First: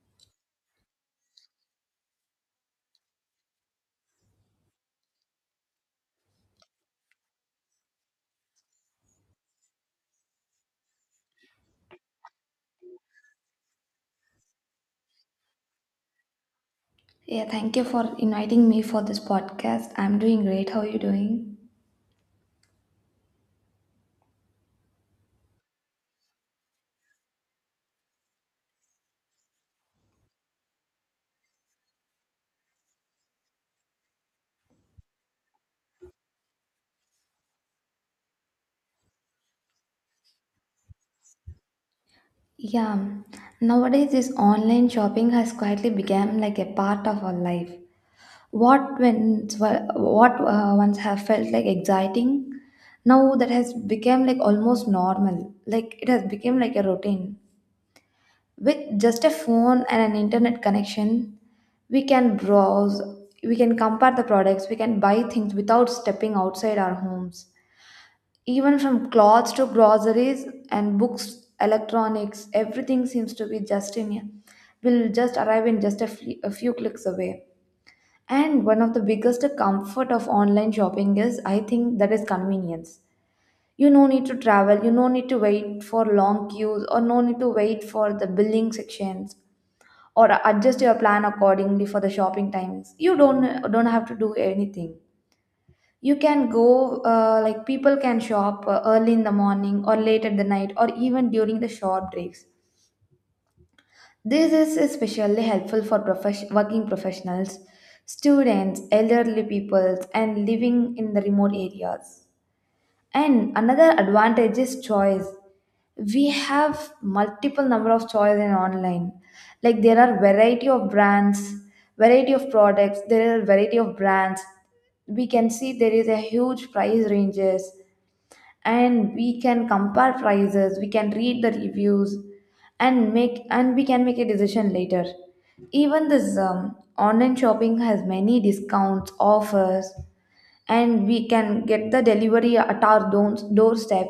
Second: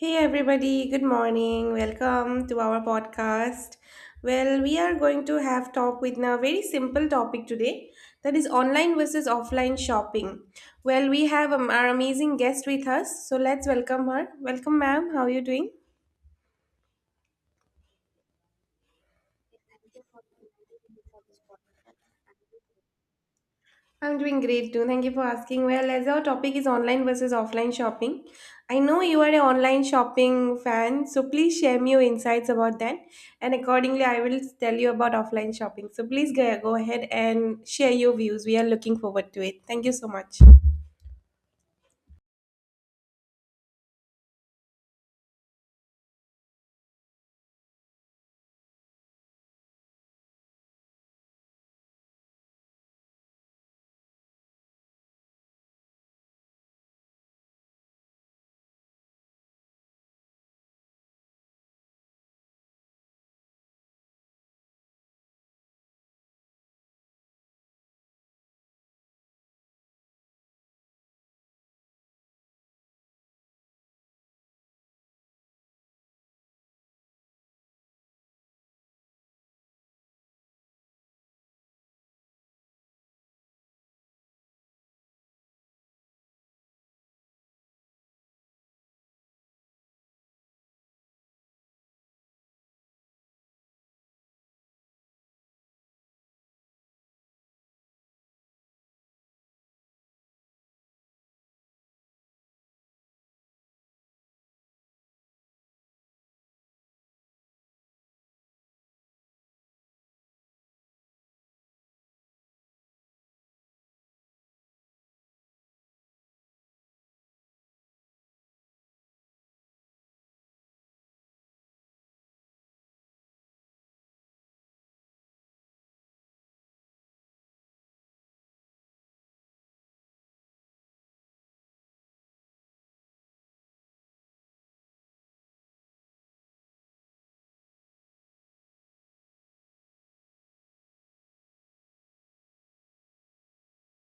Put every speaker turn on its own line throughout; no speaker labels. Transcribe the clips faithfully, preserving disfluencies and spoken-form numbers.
Hey everybody, good morning. Welcome to our podcast. Well, we are going to have talk with a very simple topic today that is online versus offline shopping. Well, we have um, our amazing guest with us, so let's welcome her. Welcome ma'am, how are you doing?
Yeah, thank you for inviting me for this podcast. I'm doing great. How are you doing?
I'm doing great too. Thank you for asking. Well, as our topic is online versus offline shopping, I know you are an online shopping fan, so please share me your insights about that. And accordingly, I will tell you about offline shopping. So please go go ahead and share your views. We are looking forward to it. Thank you so much.
Yeah, nowadays this online shopping has quietly become like a part of our life. What once were- what uh, once have felt like exciting, now that has become like almost normal. Like it has become like a routine. With just a phone and an internet connection, we can browse, we can compare the products, we can buy things without stepping outside our homes. Even from clothes to groceries and books, electronics, everything seems to be just in here. Will just arrive in just a fe- a few clicks away. And one of the biggest comfort of online shopping is, I think, that is convenience. You no need to travel, you no need to wait for long queues, or no need to wait for the billing sections, or adjust your plan accordingly for the shopping times. You don't don't have to do anything. You can go, uh, like people can shop uh, early in the morning or late at the night or even during the short breaks. This is especially helpful for profes- working professionals, students, elderly people, and living in the remote areas. And another advantage is choice. We have multiple number of choice in online, like there are variety of brands, variety of products, there are variety of brands. We can see there is a huge price ranges, and we can compare prices, we can read the reviews, and make and we can make a decision later. Even this um, online shopping has many discounts offers, and we can get the delivery at our doors- doorstep.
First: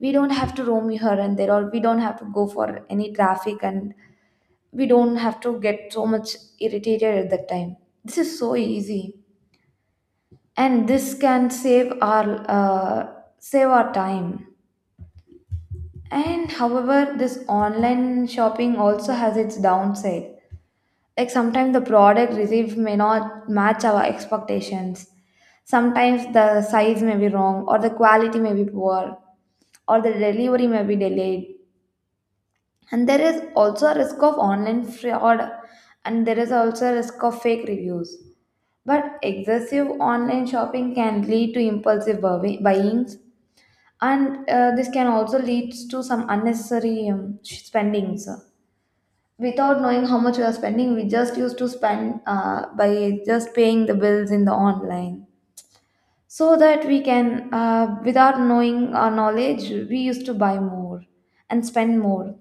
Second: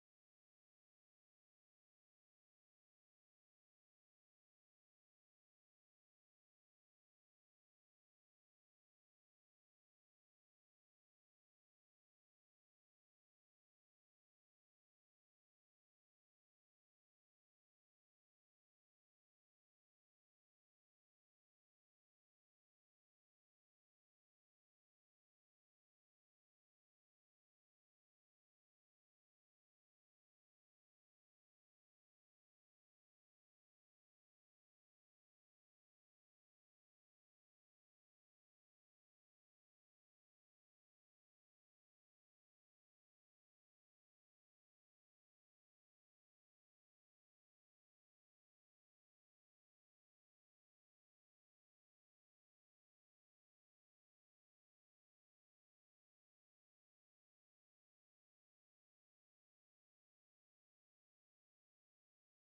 We don't have to roam here and there, or we don't have to go for any traffic, and we don't have to get so much irritated at that time. This is so easy, and this can save our uh, save our time. And however, this online shopping also has its downside. Like sometimes the product received may not match our expectations. Sometimes the size may be wrong or the quality may be poor, or the delivery may be delayed, and there is also a risk of online fraud, and there is also a risk of fake reviews. But excessive online shopping can lead to impulsive buy- buyings, and uh, this can also lead to some unnecessary um, sh- spendings. Without knowing how much we are spending, we just used to spend uh, by just paying the bills in the online, so that we can uh, without knowing our knowledge, we used to buy more and spend more.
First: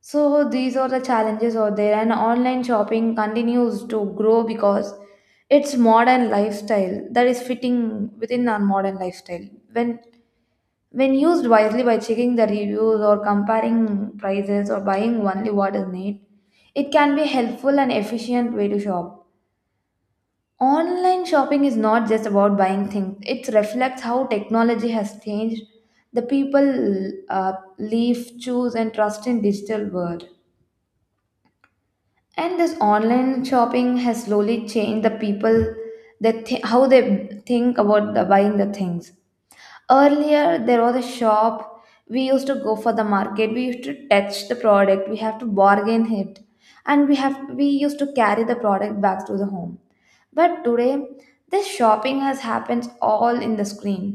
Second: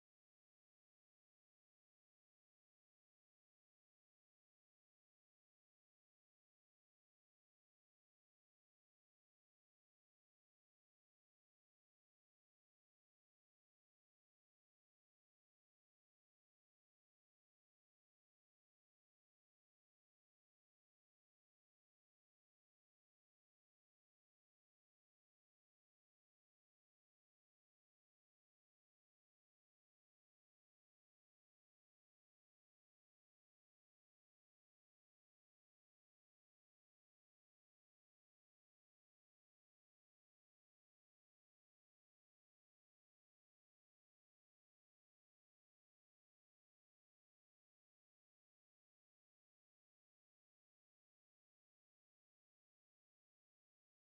So these are the challenges out there, and online shopping continues to grow because it's modern lifestyle, that is fitting within our modern lifestyle. when when used wisely by checking the reviews or comparing prices or buying only what is needed, it can be helpful and efficient way to shop. Online shopping is not just about buying things. It reflects how technology has changed the people uh, live, choose, and trust in digital world. And this online shopping has slowly changed the people, that th- how they think about the buying the things. Earlier, there was a shop. We used to go for the market. We used to touch the product. We have to bargain it, and we have we used to carry the product back to the home. But today, this shopping has happens all in the screen.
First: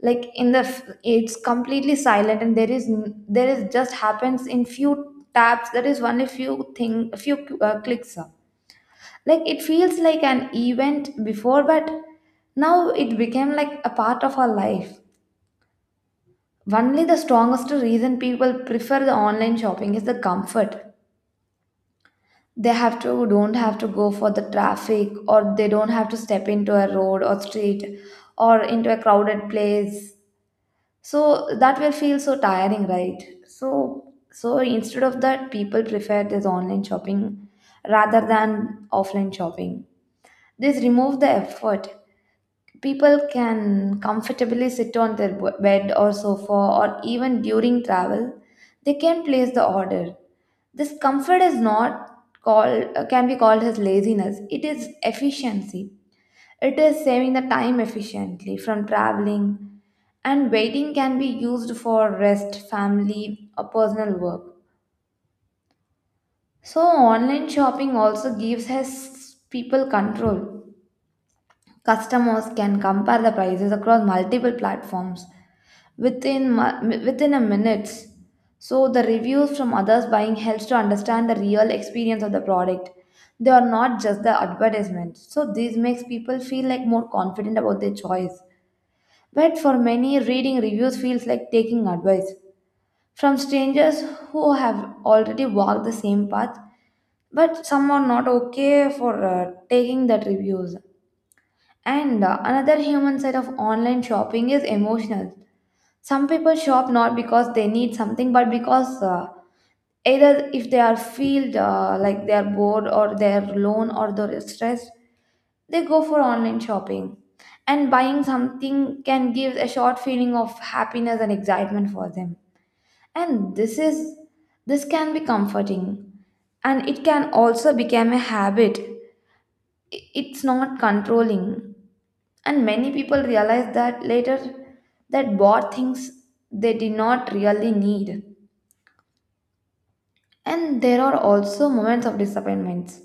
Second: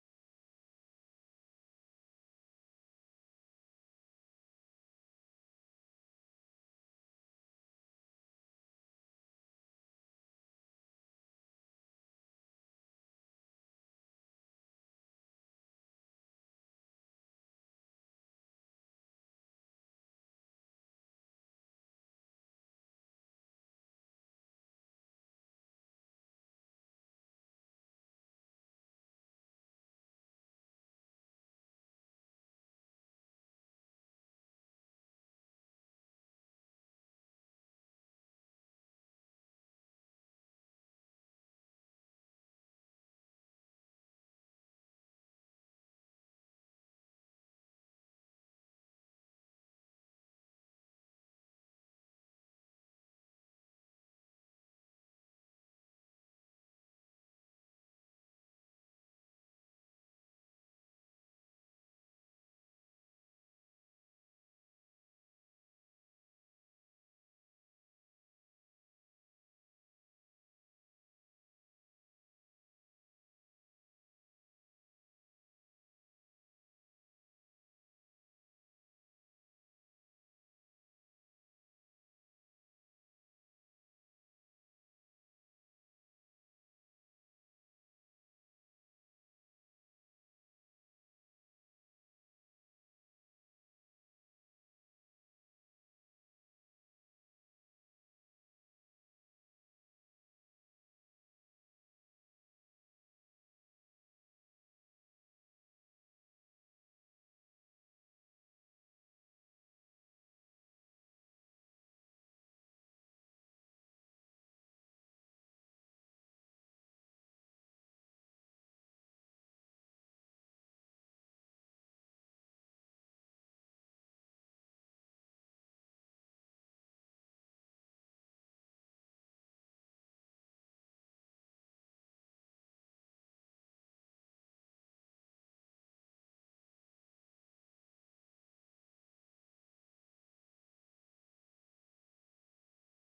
Like in the, f- it's completely silent, and there is n- there is just happens in few taps. There is only few thing, few uh, clicks. Like it feels like an event before, but now it became like a part of our life. Only the strongest reason people prefer the online shopping is the comfort. They have to don't have to go for the traffic, or they don't have to step into a road or street or into a crowded place. So that will feel so tiring, right? So so instead of that, people prefer this online shopping rather than offline shopping. This remove the effort. People can comfortably sit on their b- bed or sofa, or even during travel, they can place the order. This comfort is not called uh, can be called as laziness. It is efficiency. It is saving the time efficiently from traveling, and waiting can be used for rest, family, or personal work. So online shopping also gives us people control. Customers can compare the prices across multiple platforms within mu- within a minutes. So the reviews from others buying helps to understand the real experience of the product. They are not just the advertisements. So this makes people feel like more confident about their choice. But for many, reading reviews feels like taking advice from strangers who have already walked the same path, but some are not okay for uh, taking that reviews. And uh, another human side of online shopping is emotional. Some people shop not because they need something, but because uh, either if they are feel uh, like they are bored or they are alone or they're stressed, they go for online shopping. And buying something can give a short feeling of happiness and excitement for them. And this is this can be comforting, and it can also become a habit. I- It's not controlling, and many people realize that later that bought things they did not really need. And there are also moments of disappointments.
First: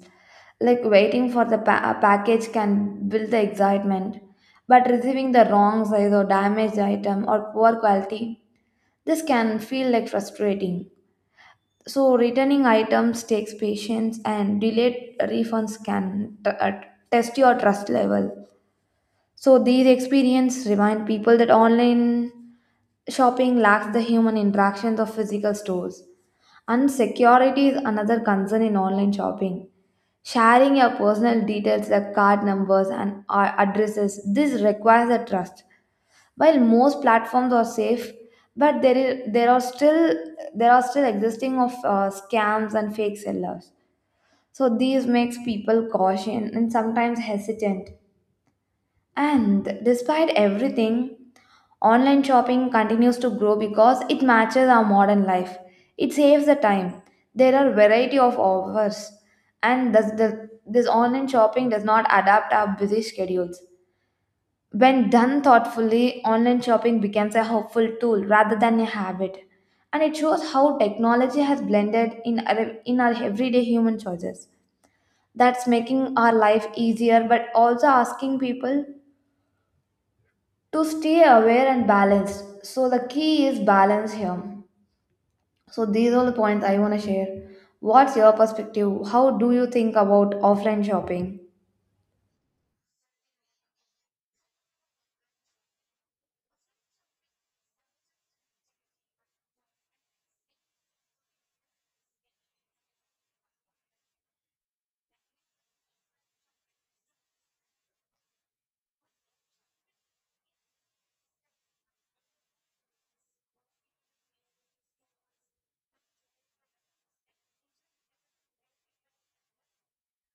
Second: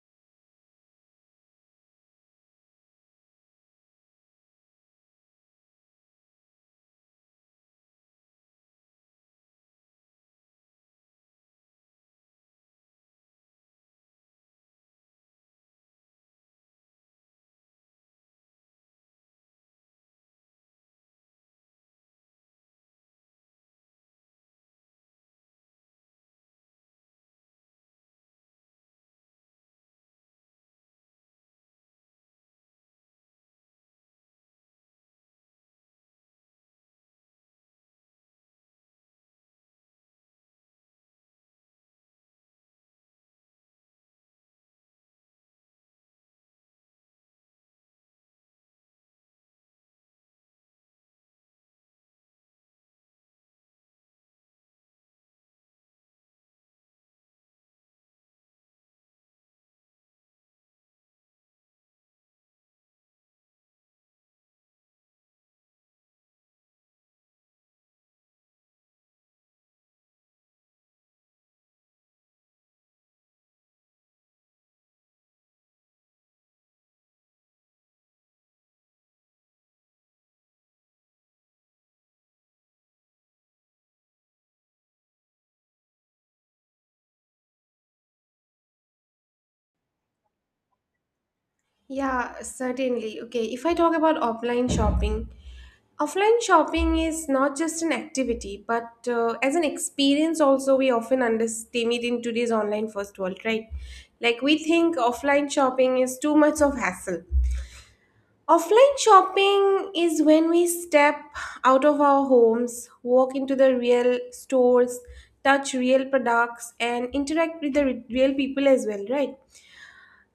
Like waiting for the pa- a package can build the excitement, but receiving the wrong size or damaged item or poor quality, this can feel like frustrating. So returning items takes patience, and delayed refunds can t- uh, test your trust level. So these experiences remind people that online shopping lacks the human interactions of physical stores. And security is another concern in online shopping. Sharing your personal details like card numbers and uh, addresses, this requires a trust. While most platforms are safe, but there is there are still there are still existing of uh, scams and fake sellers. So these makes people cautious and sometimes hesitant. And despite everything, online shopping continues to grow because it matches our modern life. It saves the time. There are variety of offers, and does the, this online shopping does not adapt our busy schedules. When done thoughtfully, online shopping becomes a helpful tool rather than a habit, and it shows how technology has blended in our, in our everyday human choices. That's making our life easier, but also asking people to stay aware and balanced. So the key is balance here. So these are the points I want to share. What's your perspective? How do you think about offline shopping?
Yeah, certainly. Okay, if I talk about offline shopping, offline shopping is not just an activity, but uh, as an experience also we often understand it in today's online first world, right? Like we think offline shopping is too much of hassle. Offline shopping is when we step out of our homes, walk into the real stores, touch real products and interact with the re- real people as well, right?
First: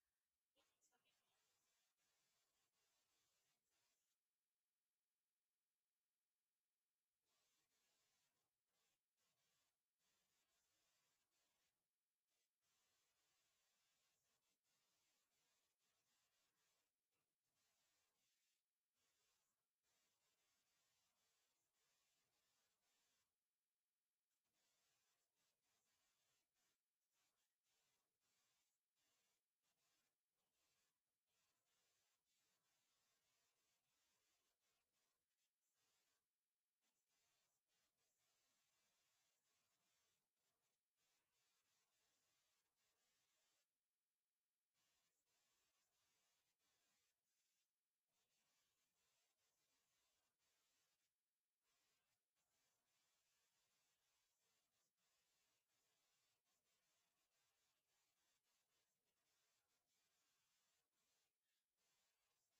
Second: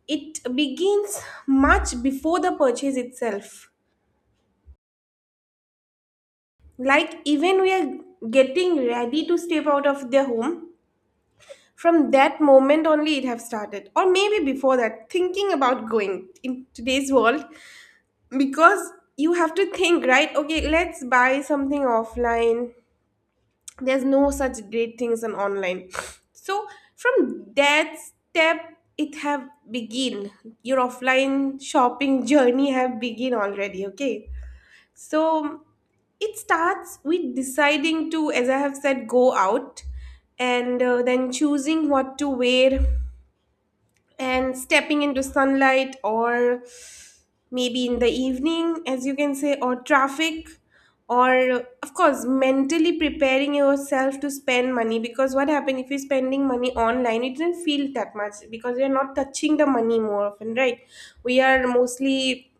It begins much before the purchase itself. Like even we are getting ready to step out of their home, from that moment only it have started. Or maybe before that, thinking about going in today's world. Because you have to think, right? Okay, let's buy something offline. There's no such great things on online. So from that step it have begin your offline shopping journey have begin already. Okay. So it starts with deciding to, as I have said, go out and uh, then choosing what to wear and stepping into sunlight or maybe in the evening, as you can say, or traffic. Or, of course, mentally preparing yourself to spend money because what happens if you're spending money online? It doesn't feel that much because you're not touching the money more often, right? We are mostly,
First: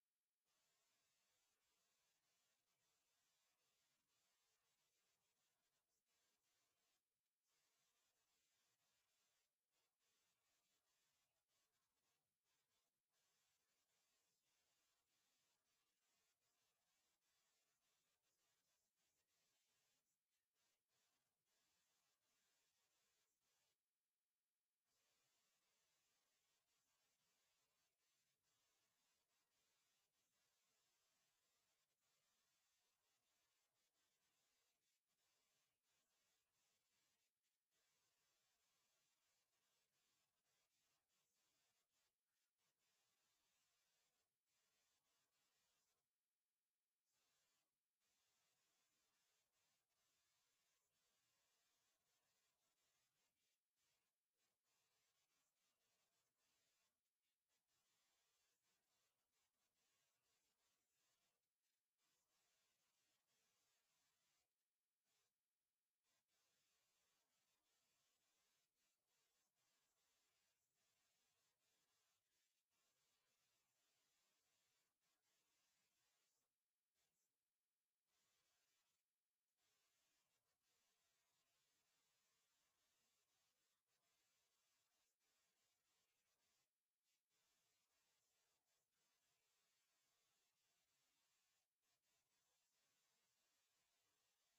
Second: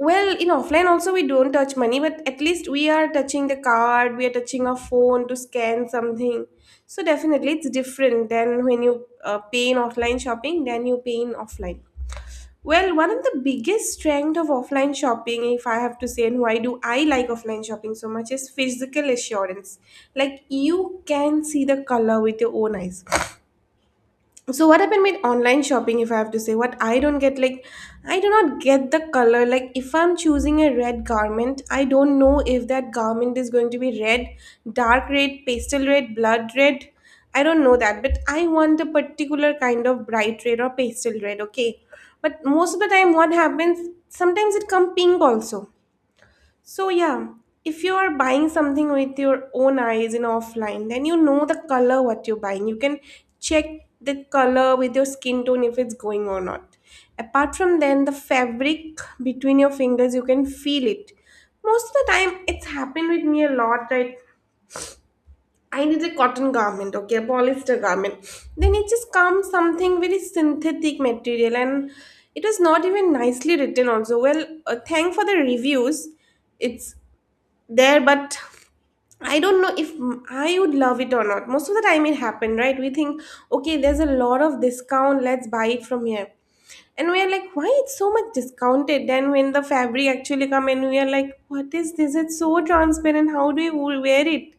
well, in offline also we don't touch money, but at least we are touching the card, we are touching a phone to scan something. So definitely it's different than when you uh, pay in offline shopping than you pay in offline. Well, one of the biggest strength of offline shopping, if I have to say, and why do I like offline shopping so much, is physical assurance. Like you can see the color with your own eyes. So what happened with online shopping, if I have to say, what I don't get, like I do not get the color. Like if I'm choosing a red garment, I don't know if that garment is going to be red, dark red, pastel red, blood red. I don't know that, but I want a particular kind of bright red or pastel red. Okay, but most of the time what happens, sometimes it come pink also. So yeah, if you are buying something with your own eyes in offline, then you know the color what you're buying. You can check the color with your skin tone if it's going or not. Apart from then the fabric between your fingers, you can feel it. Most of the time it's happened with me a lot, right? I need a cotton garment, okay, a polyester garment. Then it just comes something very synthetic material and it was not even nicely written also. Well, uh, thank for the reviews, it's there, but I don't know if m- I would love it or not. Most of the time it happened, right? We think, okay, there's a lot of discount, let's buy it from here. And we are like, why it's so much discounted? Then when the fabric actually come in, we are like, what is this? It's so transparent. How do you wear it?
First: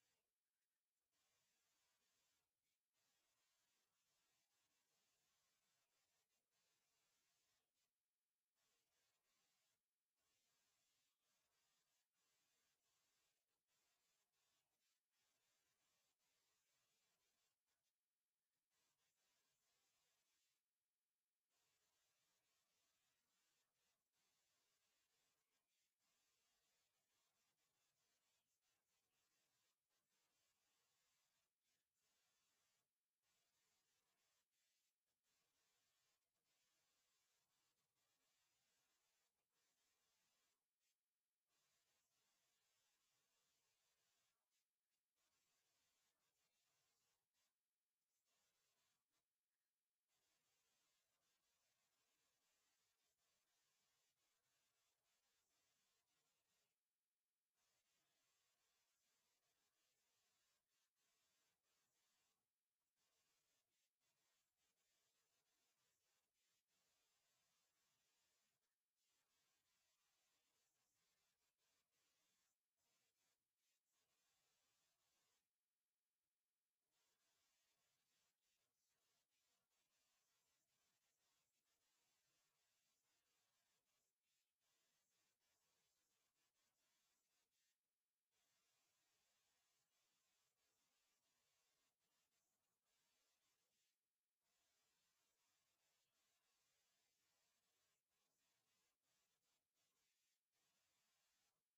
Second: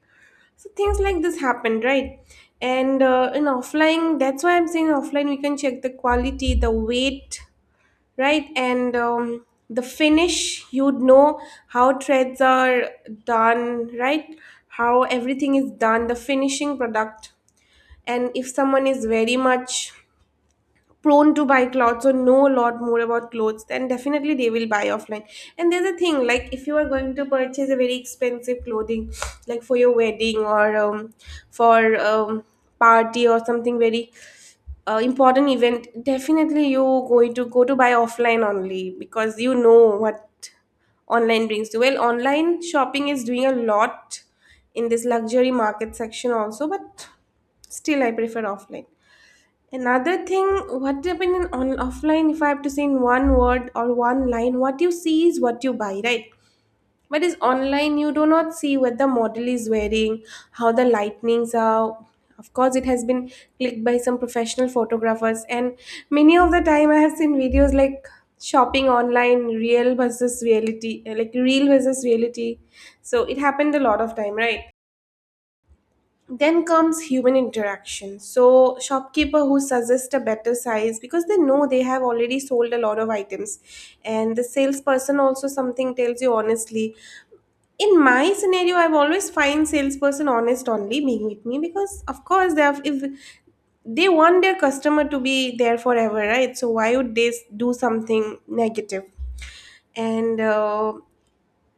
So things like this happened, right? And uh, in offline, that's why I'm saying offline we can check the quality, the weight, right? And um, the finish, you'd know how threads are done, right? How everything is done, the finishing product. And if someone is very much prone to buy clothes or know a lot more about clothes, then definitely they will buy offline. And there's a thing, like if you are going to purchase a very expensive clothing, like for your wedding or um, for um, party or something very uh, important event, definitely you going to go to buy offline only because you know what online brings to. Well, online shopping is doing a lot in this luxury market section also, but still I prefer offline. Another thing what happened in on offline, if I have to say in one word or one line, what you see is what you buy, right? But is online, you do not see what the model is wearing, how the lightnings are. Of course, it has been clicked by some professional photographers, and many of the time I have seen videos like shopping online, real versus reality, uh, like real versus reality. So it happened a lot of time, right? Then comes human interaction. So shopkeeper who suggests a better size because they know they have already sold a lot of items, and the salesperson also something tells you honestly. In my scenario, I've always find salesperson honest only being with me, because of course they have, if they want their customer to be there forever, right? So why would they s- do something negative, negative? And uh,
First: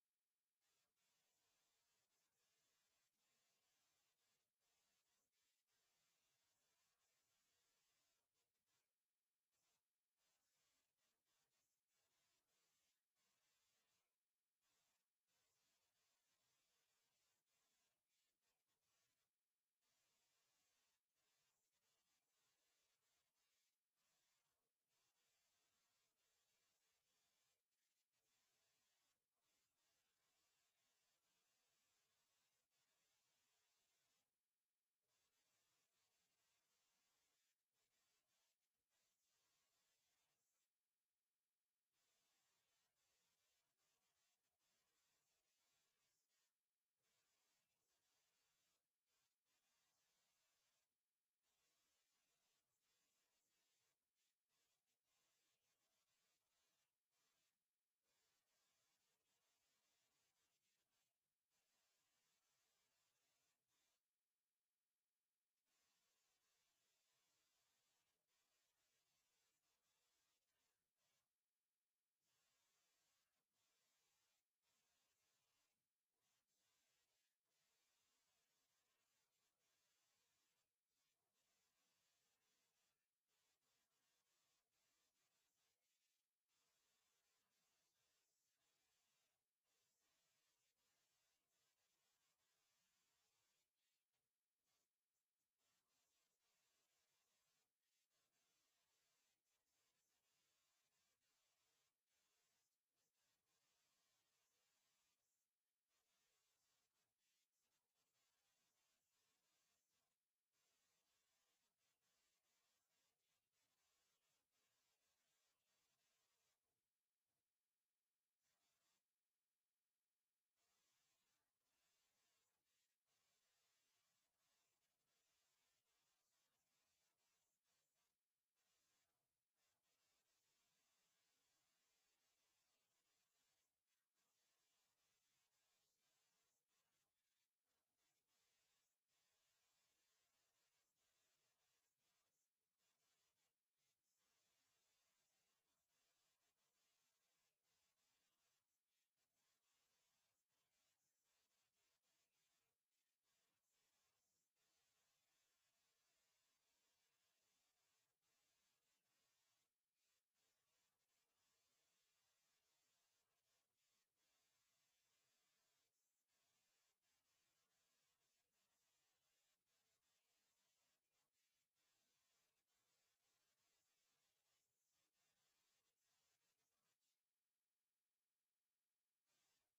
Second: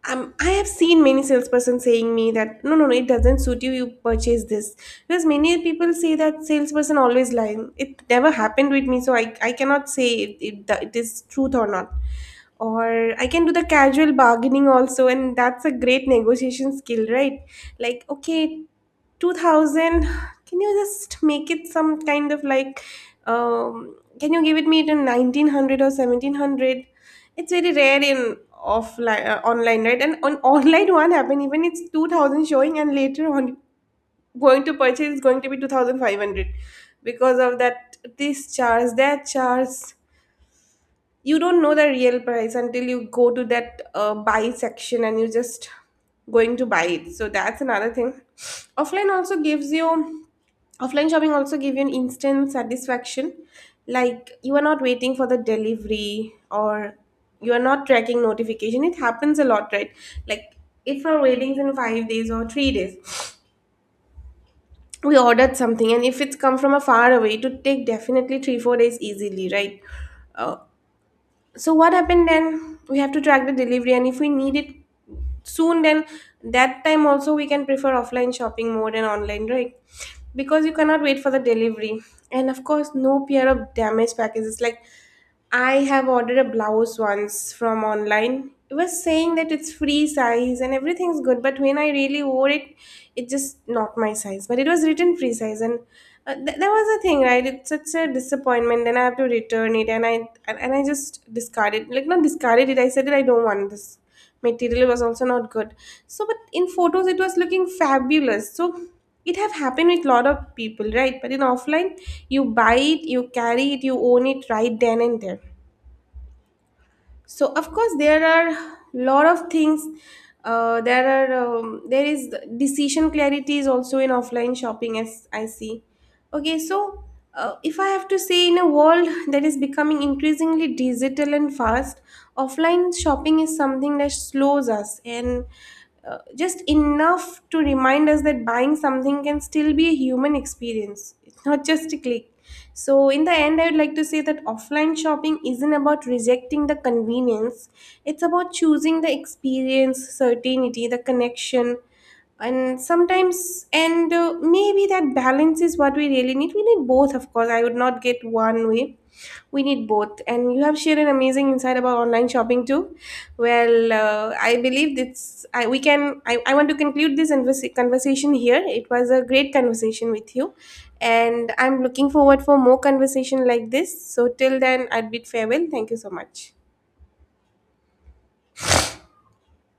um, I have seen many salesperson saying me that no, no, no, it doesn't suit you. You purchase this. Because many people say that salesperson always lying. It never happened with me, so I, I cannot say it, it, it is truth or not. Or I can do the casual bargaining also, and that's a great negotiation skill, right? Like okay, two thousand, can you just make it some kind of like, um, can you give it me it in nineteen hundred or seventeen hundred? It's very rare in offline uh, online, right? And on online one happen, even it's two thousand showing and later on going to purchase is going to be two thousand five hundred because of that this charge that charge. You don't know the real price until you go to that uh, buy section and you're just going to buy it. So that's another thing. Offline also gives you, offline shopping also give you an instant satisfaction. Like you are not waiting for the delivery or you are not tracking notification. It happens a lot, right? Like if our waiting's in five days or three days, we ordered something and if it's come from a far away, it would take definitely three four days easily, right? uh, so what happened then? We have to track the delivery, and if we need it soon, then that time also we can prefer offline shopping more than online, right? Because you cannot wait for the delivery, and of course, no fear of damaged packages. Like I have ordered a blouse once from online. It was saying that it's free size and everything's good, but when I really wore it, it just not my size. But it was written free size, and uh, th- there was a thing, right? It's such a disappointment. Then I have to return it and I, and, and I just discarded, like not discarded it. I said that I don't want this material. It was also not good. So but in photos it was looking fabulous, so it have happened with lot of people, right? But in offline, you buy it, you carry it, you own it right then and there. So of course there are lot of things. uh, there are um, there is decision clarity is also in offline shopping as I see. Okay, so uh, if I have to say, in a world that is becoming increasingly digital and fast, offline shopping is something that slows us, and uh, just enough to remind us that buying something can still be a human experience. It's not just a click. So, in the end, I would like to say that offline shopping isn't about rejecting the convenience, it's about choosing the experience, certainty, the connection. And sometimes, and uh, maybe that balance is what we really need. We need both, of course. I would not get one way. We need both. And you have shared an amazing insight about online shopping too. Well, uh, I believe this. I we can. I, I want to conclude this conversa- conversation here. It was a great conversation with you and I'm looking forward for more conversation like this. So till then, I'd bid farewell. Thank you so much.